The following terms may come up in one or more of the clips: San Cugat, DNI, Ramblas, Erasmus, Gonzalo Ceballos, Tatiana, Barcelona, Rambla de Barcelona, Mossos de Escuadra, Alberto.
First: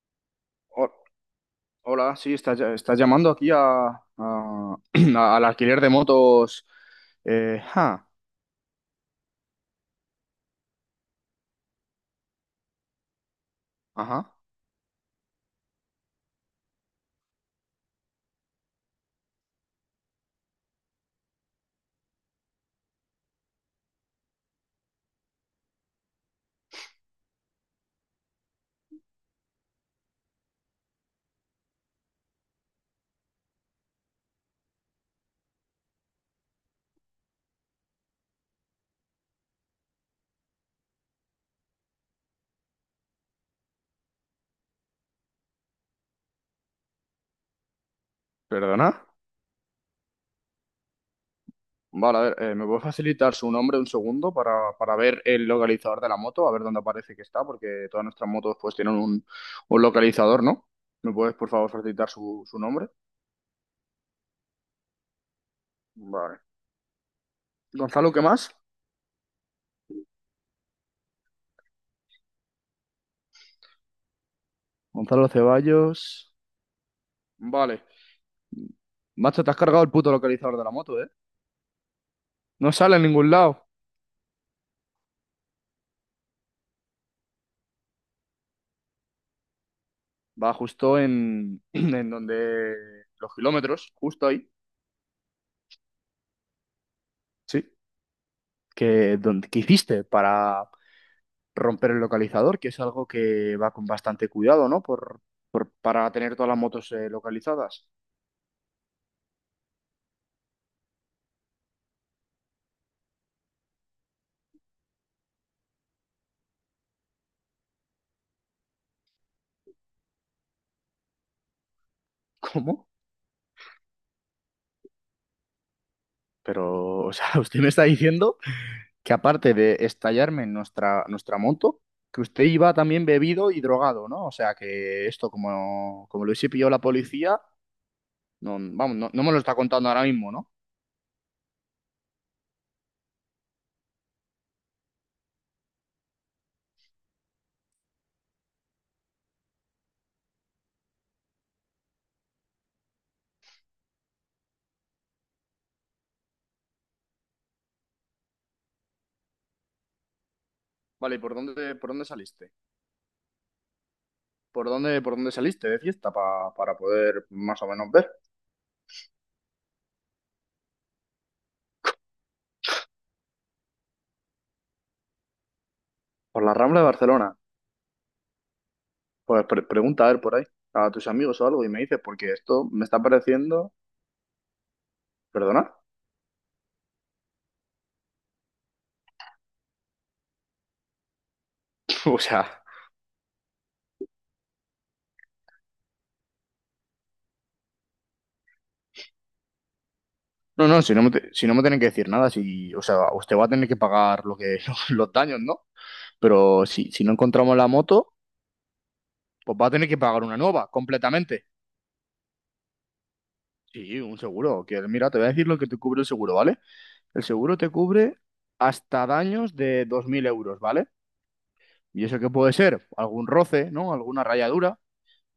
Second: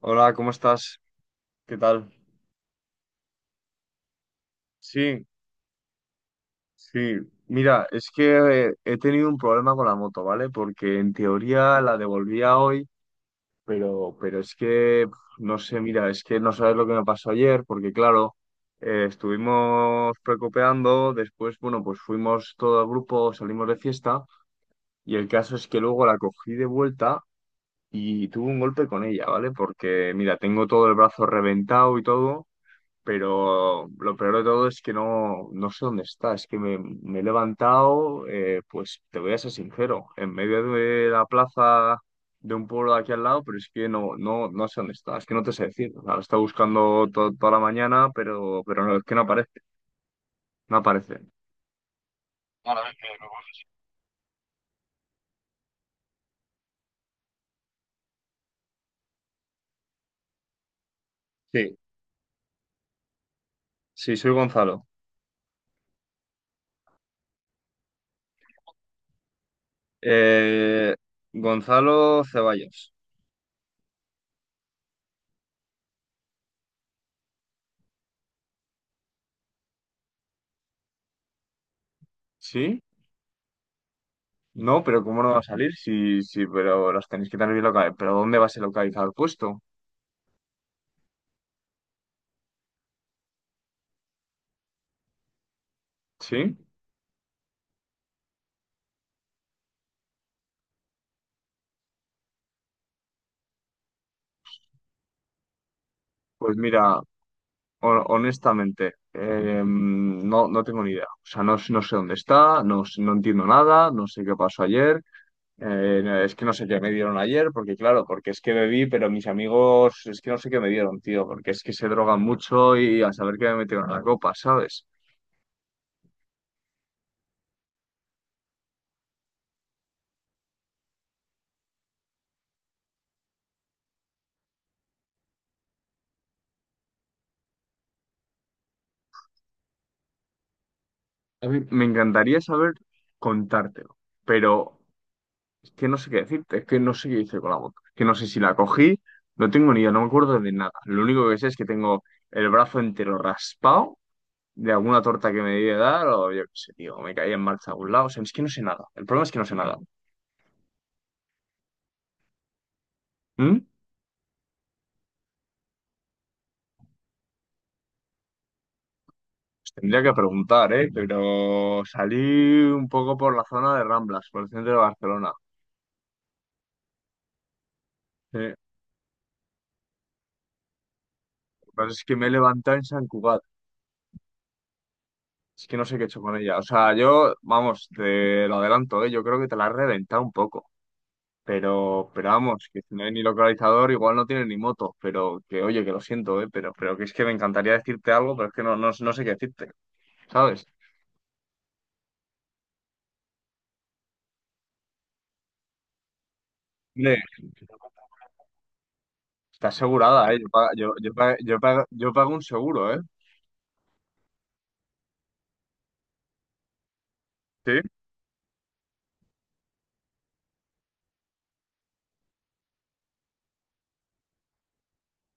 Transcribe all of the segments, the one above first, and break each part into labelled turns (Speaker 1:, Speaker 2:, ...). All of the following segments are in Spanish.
Speaker 1: Hola, ¿cómo
Speaker 2: Ho-
Speaker 1: estás? ¿Qué tal?
Speaker 2: Hola, sí, estás llamando aquí
Speaker 1: Sí,
Speaker 2: al alquiler de motos.
Speaker 1: sí.
Speaker 2: Eh,
Speaker 1: Mira,
Speaker 2: ja,
Speaker 1: es que he tenido un problema con la moto, ¿vale? Porque en teoría la devolvía hoy, pero,
Speaker 2: ajá,
Speaker 1: pero es que, no sé, mira, es que no sabes lo que me pasó ayer, porque claro, estuvimos precopeando, después, bueno, pues fuimos todo el grupo, salimos de fiesta, y el caso es que luego la cogí de vuelta y tuve un golpe con ella, ¿vale? Porque, mira, tengo todo el brazo reventado y todo. Pero lo peor de todo es que no sé dónde está. Es que me he levantado, pues te voy a ser sincero, en medio de la plaza de un pueblo de aquí al lado, pero es que no sé dónde está. Es que no te sé decir. O sea, lo he estado buscando toda la mañana, pero no, es
Speaker 2: perdona.
Speaker 1: que no aparece. No aparece.
Speaker 2: Vale, a ver, ¿me puedes
Speaker 1: Ahora ves que luego-
Speaker 2: facilitar su nombre un segundo para ver el localizador de la moto? A ver dónde aparece que está, porque todas nuestras motos pues tienen un localizador, ¿no? ¿Me puedes, por favor,
Speaker 1: Sí,
Speaker 2: facilitar su nombre?
Speaker 1: sí, soy Gonzalo.
Speaker 2: Vale. Gonzalo, ¿qué más?
Speaker 1: Eh, Gonzalo Ceballos.
Speaker 2: Gonzalo Ceballos. Vale. Macho, te has cargado el puto localizador de la moto, ¿eh? No
Speaker 1: ¿Sí?
Speaker 2: sale en ningún lado.
Speaker 1: No, pero ¿cómo no va a salir? Sí, sí, pero las tenéis que tener bien localizadas. ¿Pero dónde vas a localizar el puesto?
Speaker 2: Va justo en donde los kilómetros, justo ahí.
Speaker 1: ¿Sí?
Speaker 2: Sí. Que hiciste para romper el localizador, que es algo que va con bastante cuidado, ¿no? Para tener todas
Speaker 1: Pues
Speaker 2: las motos
Speaker 1: mira,
Speaker 2: localizadas.
Speaker 1: honestamente, no tengo ni idea. O sea, no, no sé dónde está, no, no entiendo nada, no sé qué pasó ayer. Es que no sé qué me dieron ayer, porque claro, porque es que bebí, pero mis amigos, es que no sé qué me dieron, tío, porque es que se drogan mucho
Speaker 2: ¿Cómo?
Speaker 1: y a saber qué me metieron en la copa, ¿sabes?
Speaker 2: Pero, o sea, usted me está diciendo que aparte de estallarme en nuestra moto, que usted iba también bebido y drogado, ¿no? O sea, que esto, como lo hubiese pillado la policía, no, vamos, no me lo está contando ahora mismo, ¿no?
Speaker 1: A mí me encantaría saber contártelo, pero es que no sé qué decirte, es que no sé qué hice con la boca, es que no sé si la cogí, no tengo ni idea, no me acuerdo de nada. Lo único que sé es que tengo el brazo entero raspado de alguna torta que me debía dar, o yo qué sé, tío, me caía en marcha a algún lado. O sea, es que no sé nada. El problema es que no sé nada.
Speaker 2: Vale, ¿y por dónde saliste?
Speaker 1: ¿Mm?
Speaker 2: ¿Por dónde saliste de fiesta para poder más o menos ver?
Speaker 1: Pues tendría que preguntar, ¿eh? Pero salí un poco por la zona de Ramblas, por el centro de Barcelona.
Speaker 2: Por la Rambla de Barcelona.
Speaker 1: Sí. Lo
Speaker 2: Pues pregunta a ver por ahí, a tus amigos o algo, y
Speaker 1: que
Speaker 2: me
Speaker 1: pasa
Speaker 2: dices,
Speaker 1: es que me he
Speaker 2: porque esto
Speaker 1: levantado
Speaker 2: me
Speaker 1: en
Speaker 2: está
Speaker 1: San Cugat.
Speaker 2: pareciendo. ¿Perdona?
Speaker 1: Es que no sé qué he hecho con ella. O sea, yo, vamos, te lo adelanto, ¿eh? Yo creo que te la has reventado un poco. Pero,
Speaker 2: O
Speaker 1: pero
Speaker 2: sea,
Speaker 1: vamos, que si no hay ni localizador, igual no tiene ni moto. Pero que, oye, que lo siento, ¿eh? Pero que es que me encantaría decirte algo, pero es que no sé qué decirte, ¿sabes?
Speaker 2: no, no, si no me tienen que decir nada, si, o sea, usted va a tener que pagar los daños, ¿no? Pero si no encontramos la moto, pues va
Speaker 1: Está
Speaker 2: a tener que pagar
Speaker 1: asegurada,
Speaker 2: una
Speaker 1: ¿eh? Yo,
Speaker 2: nueva,
Speaker 1: pa- yo, yo, pa-
Speaker 2: completamente.
Speaker 1: yo, pago yo pago un seguro, ¿eh?
Speaker 2: Sí, un seguro. Que, mira, te voy a decir lo que te cubre el seguro, ¿vale? El seguro te
Speaker 1: Sí,
Speaker 2: cubre hasta daños de 2.000 euros, ¿vale? Y eso qué puede ser algún roce, ¿no? Alguna rayadura.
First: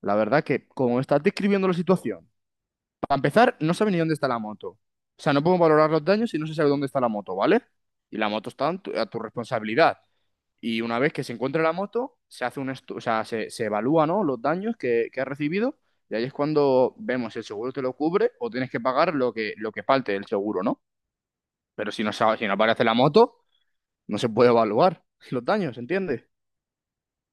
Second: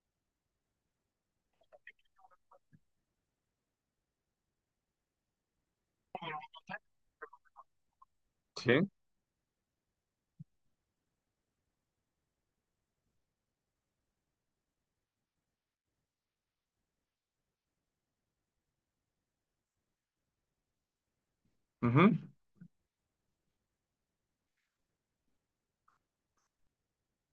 Speaker 2: La verdad que, como estás describiendo la situación, para empezar, no sabe ni dónde está la moto. O sea, no podemos valorar los daños si no se sabe dónde está la moto, ¿vale? Y la moto está en
Speaker 1: sí.
Speaker 2: a tu responsabilidad. Y una vez que se encuentra la moto, se hace o sea, se evalúa, ¿no? Los daños que ha recibido. Y ahí es cuando vemos si el seguro te lo cubre o tienes que pagar lo que falte del seguro, ¿no? Pero
Speaker 1: Ujú.
Speaker 2: si no aparece la moto, no se puede evaluar los daños, ¿entiendes?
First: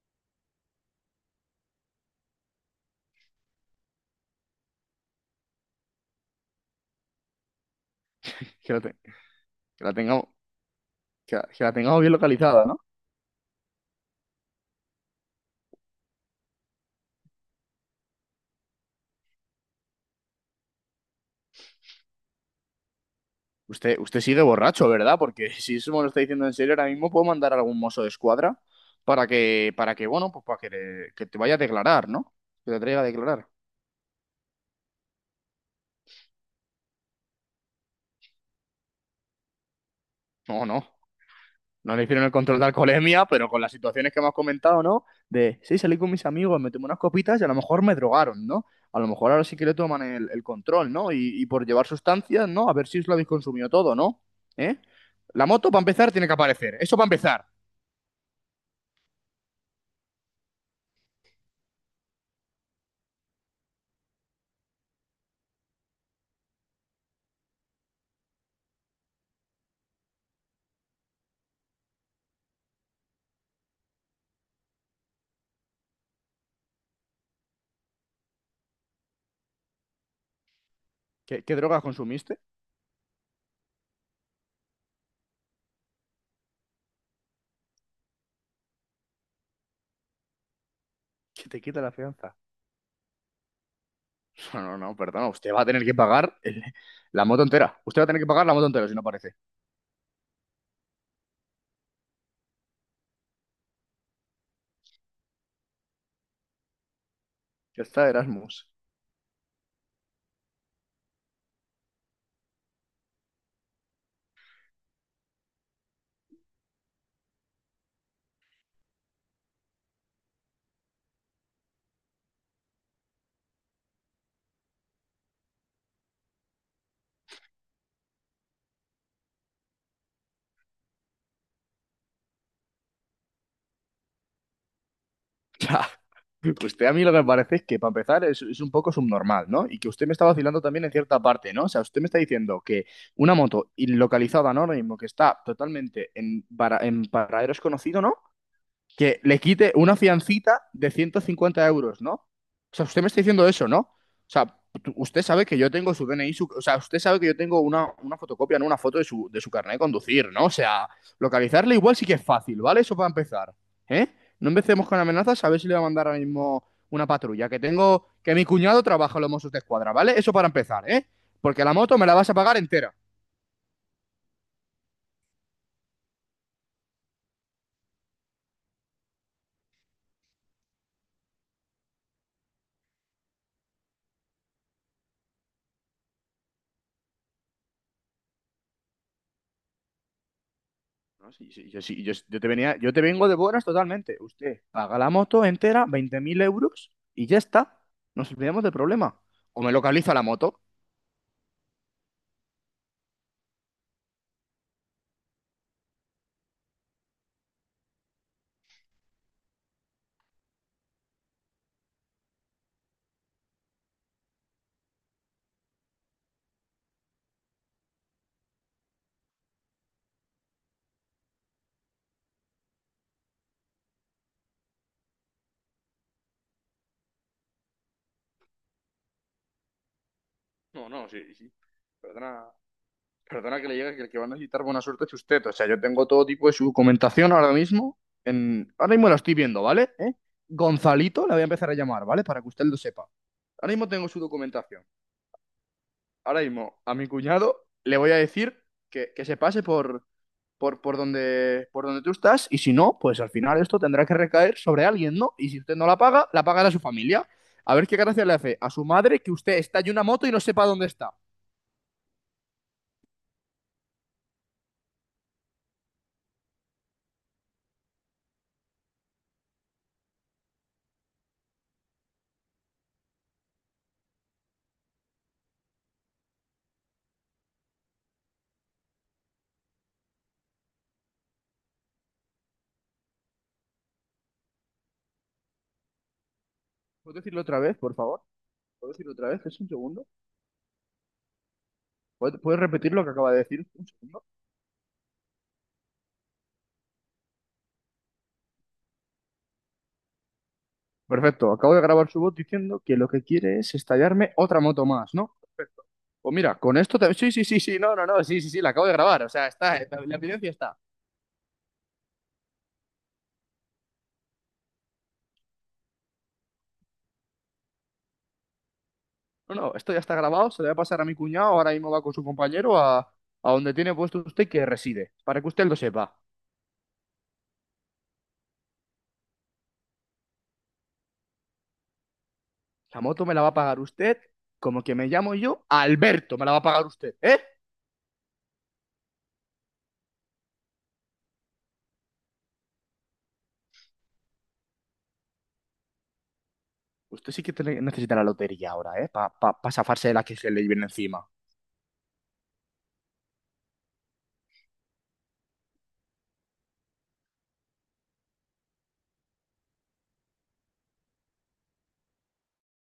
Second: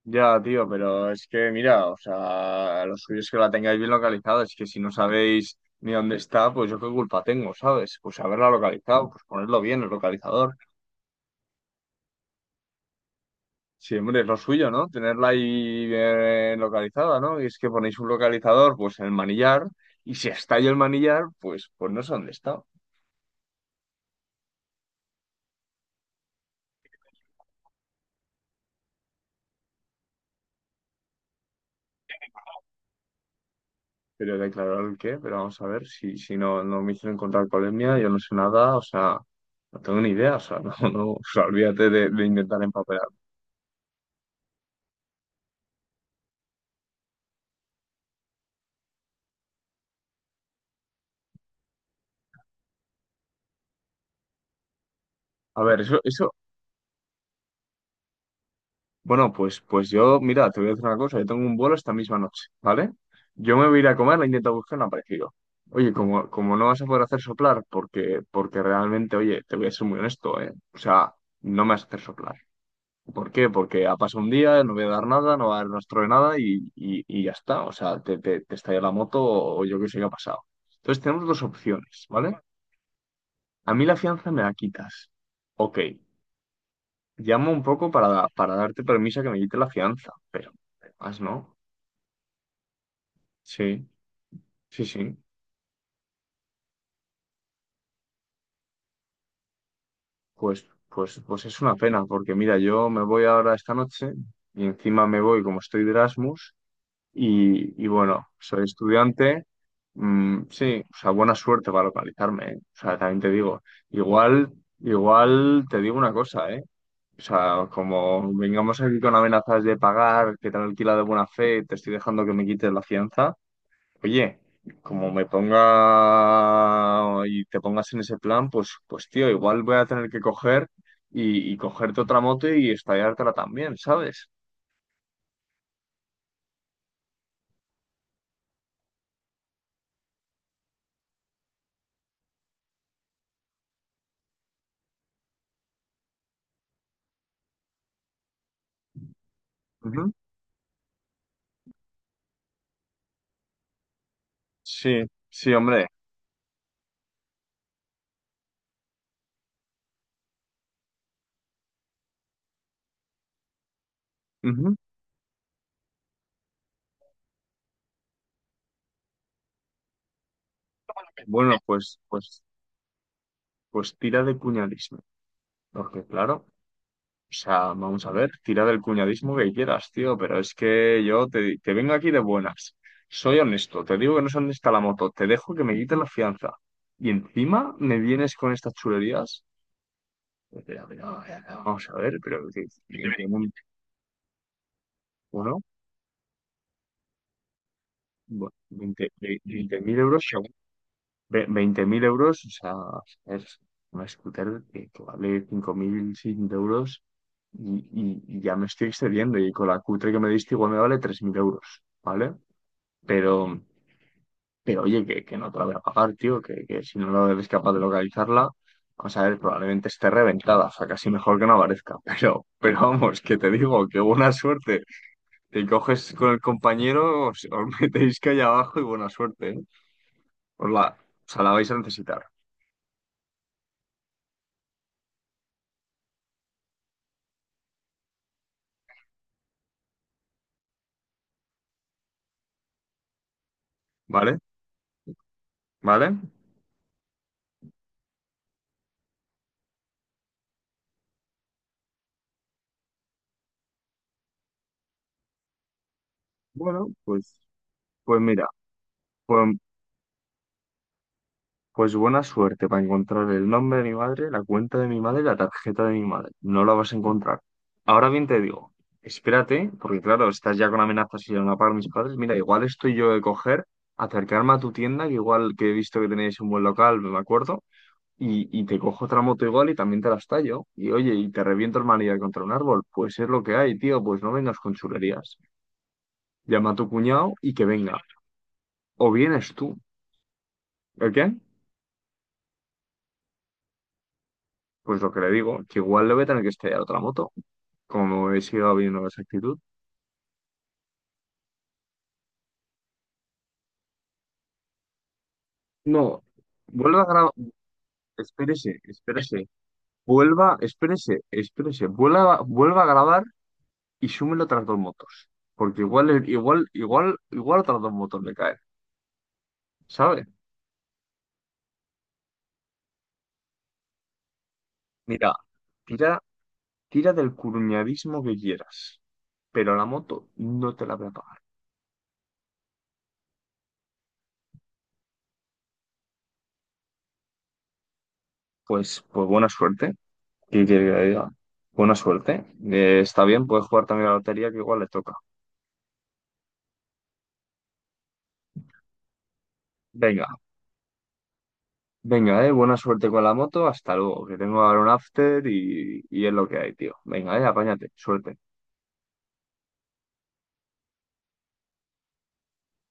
Speaker 1: Ya, tío, pero es que, mira, o sea, lo suyo es que la tengáis bien localizada. Es que si no sabéis ni dónde está, pues yo qué culpa tengo, ¿sabes? Pues haberla
Speaker 2: Que, la te-
Speaker 1: localizado, pues ponerlo bien,
Speaker 2: que
Speaker 1: el
Speaker 2: la tengamos.
Speaker 1: localizador.
Speaker 2: Que la tengamos bien localizada, ¿no?
Speaker 1: Sí, hombre, es lo suyo, ¿no? Tenerla ahí bien localizada, ¿no? Y es que ponéis un localizador, pues en el manillar, y si está ahí el manillar, pues no sé dónde está.
Speaker 2: Usted sigue borracho, ¿verdad? Porque si eso me lo está diciendo en serio, ahora mismo puedo mandar a algún mozo de escuadra bueno, pues que te vaya a declarar, ¿no? Que te traiga a declarar.
Speaker 1: Pero declarar el qué, pero vamos a ver si, si no me hicieron encontrar polemia, yo no sé nada, o sea, no tengo ni idea, o sea,
Speaker 2: No,
Speaker 1: no,
Speaker 2: no.
Speaker 1: no, o sea, olvídate
Speaker 2: No le
Speaker 1: de
Speaker 2: hicieron el control
Speaker 1: intentar
Speaker 2: de
Speaker 1: empapelar.
Speaker 2: alcoholemia, pero con las situaciones que hemos comentado, ¿no? De, sí, salí con mis amigos, me tomé unas copitas y a lo mejor me drogaron, ¿no? A lo mejor ahora sí que le toman el control, ¿no? Y por llevar sustancias, ¿no? A ver si os lo habéis consumido todo, ¿no? ¿Eh? La
Speaker 1: A
Speaker 2: moto,
Speaker 1: ver,
Speaker 2: para
Speaker 1: eso,
Speaker 2: empezar, tiene
Speaker 1: eso,
Speaker 2: que aparecer. Eso para empezar.
Speaker 1: bueno, pues yo, mira, te voy a decir una cosa, yo tengo un vuelo esta misma noche, ¿vale? Yo me voy a ir a comer, la intento buscar, no ha aparecido. Oye, como no vas a poder hacer soplar, porque realmente, oye, te voy a ser muy honesto, ¿eh? O sea, no me vas a hacer soplar. ¿Por qué? Porque ha pasado un día, no voy a dar nada, no va a dar rastro de nada y ya está. O sea, te estalla la moto o yo qué sé qué ha pasado. Entonces tenemos dos
Speaker 2: ¿Qué drogas
Speaker 1: opciones, ¿vale?
Speaker 2: consumiste?
Speaker 1: A mí la fianza me la quitas. Ok, llamo un poco para, darte permiso a que me quite la fianza, pero más
Speaker 2: Que
Speaker 1: no.
Speaker 2: te quita la fianza.
Speaker 1: Sí,
Speaker 2: No, no,
Speaker 1: sí,
Speaker 2: no,
Speaker 1: sí.
Speaker 2: perdona. Usted va a tener que pagar la moto entera. Usted va a tener que pagar la moto entera si no aparece.
Speaker 1: Pues es una pena, porque mira, yo me voy ahora esta noche y encima me voy como estoy de Erasmus. Y,
Speaker 2: Ya
Speaker 1: y
Speaker 2: está,
Speaker 1: bueno, soy
Speaker 2: Erasmus.
Speaker 1: estudiante. Mm, sí, o sea, buena suerte para localizarme, ¿eh? O sea, también te digo, igual, igual te digo una cosa, ¿eh? O sea, como vengamos aquí con amenazas de pagar, que te han alquilado de buena fe, te estoy dejando que me quites la fianza. Oye, como me ponga y te pongas en ese plan, pues tío, igual voy a tener que coger y cogerte otra moto y estallártela también, ¿sabes?
Speaker 2: Ya. Usted a mí lo que me parece es que, para empezar, es un poco subnormal, ¿no? Y que usted me está vacilando también en cierta parte, ¿no? O sea, usted me está diciendo que una moto localizada, ¿no? Ahora mismo, que está totalmente en paradero desconocido, ¿no? Que le quite una
Speaker 1: Ujú.
Speaker 2: fiancita de 150 euros, ¿no? O sea, usted me está diciendo eso, ¿no? O sea,
Speaker 1: Sí,
Speaker 2: usted sabe
Speaker 1: sí,
Speaker 2: que yo
Speaker 1: hombre.
Speaker 2: tengo su DNI, o sea, usted sabe que yo tengo una fotocopia, no una foto de su carnet de conducir, ¿no? O sea, localizarle igual sí que es fácil, ¿vale? Eso para empezar, ¿eh? No
Speaker 1: Ujú.
Speaker 2: empecemos con amenazas, a ver si le va a mandar ahora mismo una patrulla, que mi cuñado trabaja en los Mossos de Escuadra, ¿vale? Eso para empezar, ¿eh?
Speaker 1: Bueno,
Speaker 2: Porque la moto
Speaker 1: pues,
Speaker 2: me la vas a
Speaker 1: pues,
Speaker 2: pagar entera.
Speaker 1: pues tira de cuñadismo. Porque claro, o sea, vamos a ver, tira del cuñadismo que quieras, tío, pero es que yo te vengo aquí de buenas. Soy honesto, te digo que no es honesta la moto, te dejo que me quites la fianza. Y encima me vienes con estas chulerías.
Speaker 2: No, sí, sí,
Speaker 1: Vamos a ver, pero
Speaker 2: yo te vengo de buenas totalmente. Usted paga la moto
Speaker 1: bueno,
Speaker 2: entera, 20.000 euros, y ya está. Nos
Speaker 1: bueno,
Speaker 2: olvidamos del
Speaker 1: 20
Speaker 2: problema. O me
Speaker 1: 20.000
Speaker 2: localiza la
Speaker 1: euros
Speaker 2: moto.
Speaker 1: Veinte mil euros, o sea, es una scooter que vale 5.600 euros y ya me estoy excediendo. Y con la cutre que me diste, igual me vale 3.000 euros, ¿vale? Pero, pero oye, que no te la voy a pagar, tío, que si no lo eres capaz de localizarla, vamos a ver, probablemente esté reventada, o sea, casi mejor que no aparezca. Pero vamos, que te digo, que buena suerte. Te coges con el compañero, os metéis que allá abajo y buena suerte, ¿eh? Os la,
Speaker 2: No, no,
Speaker 1: o
Speaker 2: sí,
Speaker 1: sea,
Speaker 2: sí.
Speaker 1: la vais a necesitar,
Speaker 2: Perdona, perdona que le llegue que el que va a necesitar buena suerte es usted. O sea, yo tengo todo tipo de su documentación ahora mismo. Ahora mismo la estoy viendo, ¿vale? ¿Eh? Gonzalito, la voy a empezar a llamar, ¿vale? Para que usted lo sepa. Ahora mismo tengo su
Speaker 1: ¿vale?
Speaker 2: documentación.
Speaker 1: ¿Vale?
Speaker 2: Ahora mismo a mi cuñado le voy a decir que se pase por donde tú estás y si no, pues al final esto tendrá que recaer sobre alguien, ¿no? Y si usted no la paga, la pagará su
Speaker 1: Bueno,
Speaker 2: familia.
Speaker 1: pues,
Speaker 2: A ver qué
Speaker 1: pues
Speaker 2: gracia le
Speaker 1: mira,
Speaker 2: hace a su madre que usted
Speaker 1: pues,
Speaker 2: está en una moto y no sepa dónde está.
Speaker 1: pues buena suerte para encontrar el nombre de mi madre, la cuenta de mi madre y la tarjeta de mi madre. No la vas a encontrar. Ahora bien te digo, espérate, porque claro, estás ya con amenazas y van a pagar mis padres. Mira, igual estoy yo de coger, acercarme a tu tienda, que igual que he visto que tenéis un buen local, me acuerdo, y te cojo otra moto igual y también te la estallo. Y oye, y te reviento el manillar contra un árbol. Pues es lo que hay, tío, pues no vengas con chulerías. Llama a tu
Speaker 2: ¿Puedo
Speaker 1: cuñado
Speaker 2: decirlo
Speaker 1: y
Speaker 2: otra
Speaker 1: que
Speaker 2: vez, por
Speaker 1: venga.
Speaker 2: favor? ¿Puedo
Speaker 1: O
Speaker 2: decirlo otra vez?
Speaker 1: vienes
Speaker 2: ¿Es un
Speaker 1: tú.
Speaker 2: segundo?
Speaker 1: ¿El quién?
Speaker 2: ¿Puedes repetir lo que acaba de decir? Un segundo.
Speaker 1: Pues lo que le digo, que igual le voy a tener que estrellar otra moto, como he sido viendo esa actitud.
Speaker 2: Perfecto, acabo de grabar su voz diciendo que lo que quiere es estallarme otra moto más, ¿no? Perfecto.
Speaker 1: No,
Speaker 2: Pues mira, con esto
Speaker 1: vuelva a
Speaker 2: te... Sí,
Speaker 1: grabar,
Speaker 2: sí, sí, sí, no, no, no, sí, sí, sí, la
Speaker 1: espérese,
Speaker 2: acabo de grabar, o sea,
Speaker 1: espérese,
Speaker 2: está, la evidencia está.
Speaker 1: espérese, espérese, vuelva, vuelva a grabar y súmelo otras dos motos, porque igual otras dos motos le caen,
Speaker 2: No, no, esto ya está
Speaker 1: ¿sabes?
Speaker 2: grabado, se lo voy a pasar a mi cuñado, ahora mismo va con su compañero a donde tiene puesto usted que reside,
Speaker 1: Mira,
Speaker 2: para que usted lo sepa.
Speaker 1: tira, tira del curuñadismo que quieras, pero la moto no te la voy a pagar.
Speaker 2: La moto me la va a pagar usted, como que me llamo yo, Alberto, me la va a pagar usted, ¿eh?
Speaker 1: Pues buena suerte, ¿qué quiere que le diga? Buena suerte. Está bien, puedes jugar también a la lotería que igual le toca.
Speaker 2: Usted sí que necesita la lotería ahora, ¿eh? Para pa zafarse de la
Speaker 1: Venga,
Speaker 2: que se le viene encima.
Speaker 1: venga, buena suerte con la moto, hasta luego, que tengo ahora un after y es lo que hay, tío. Venga, apáñate, suerte.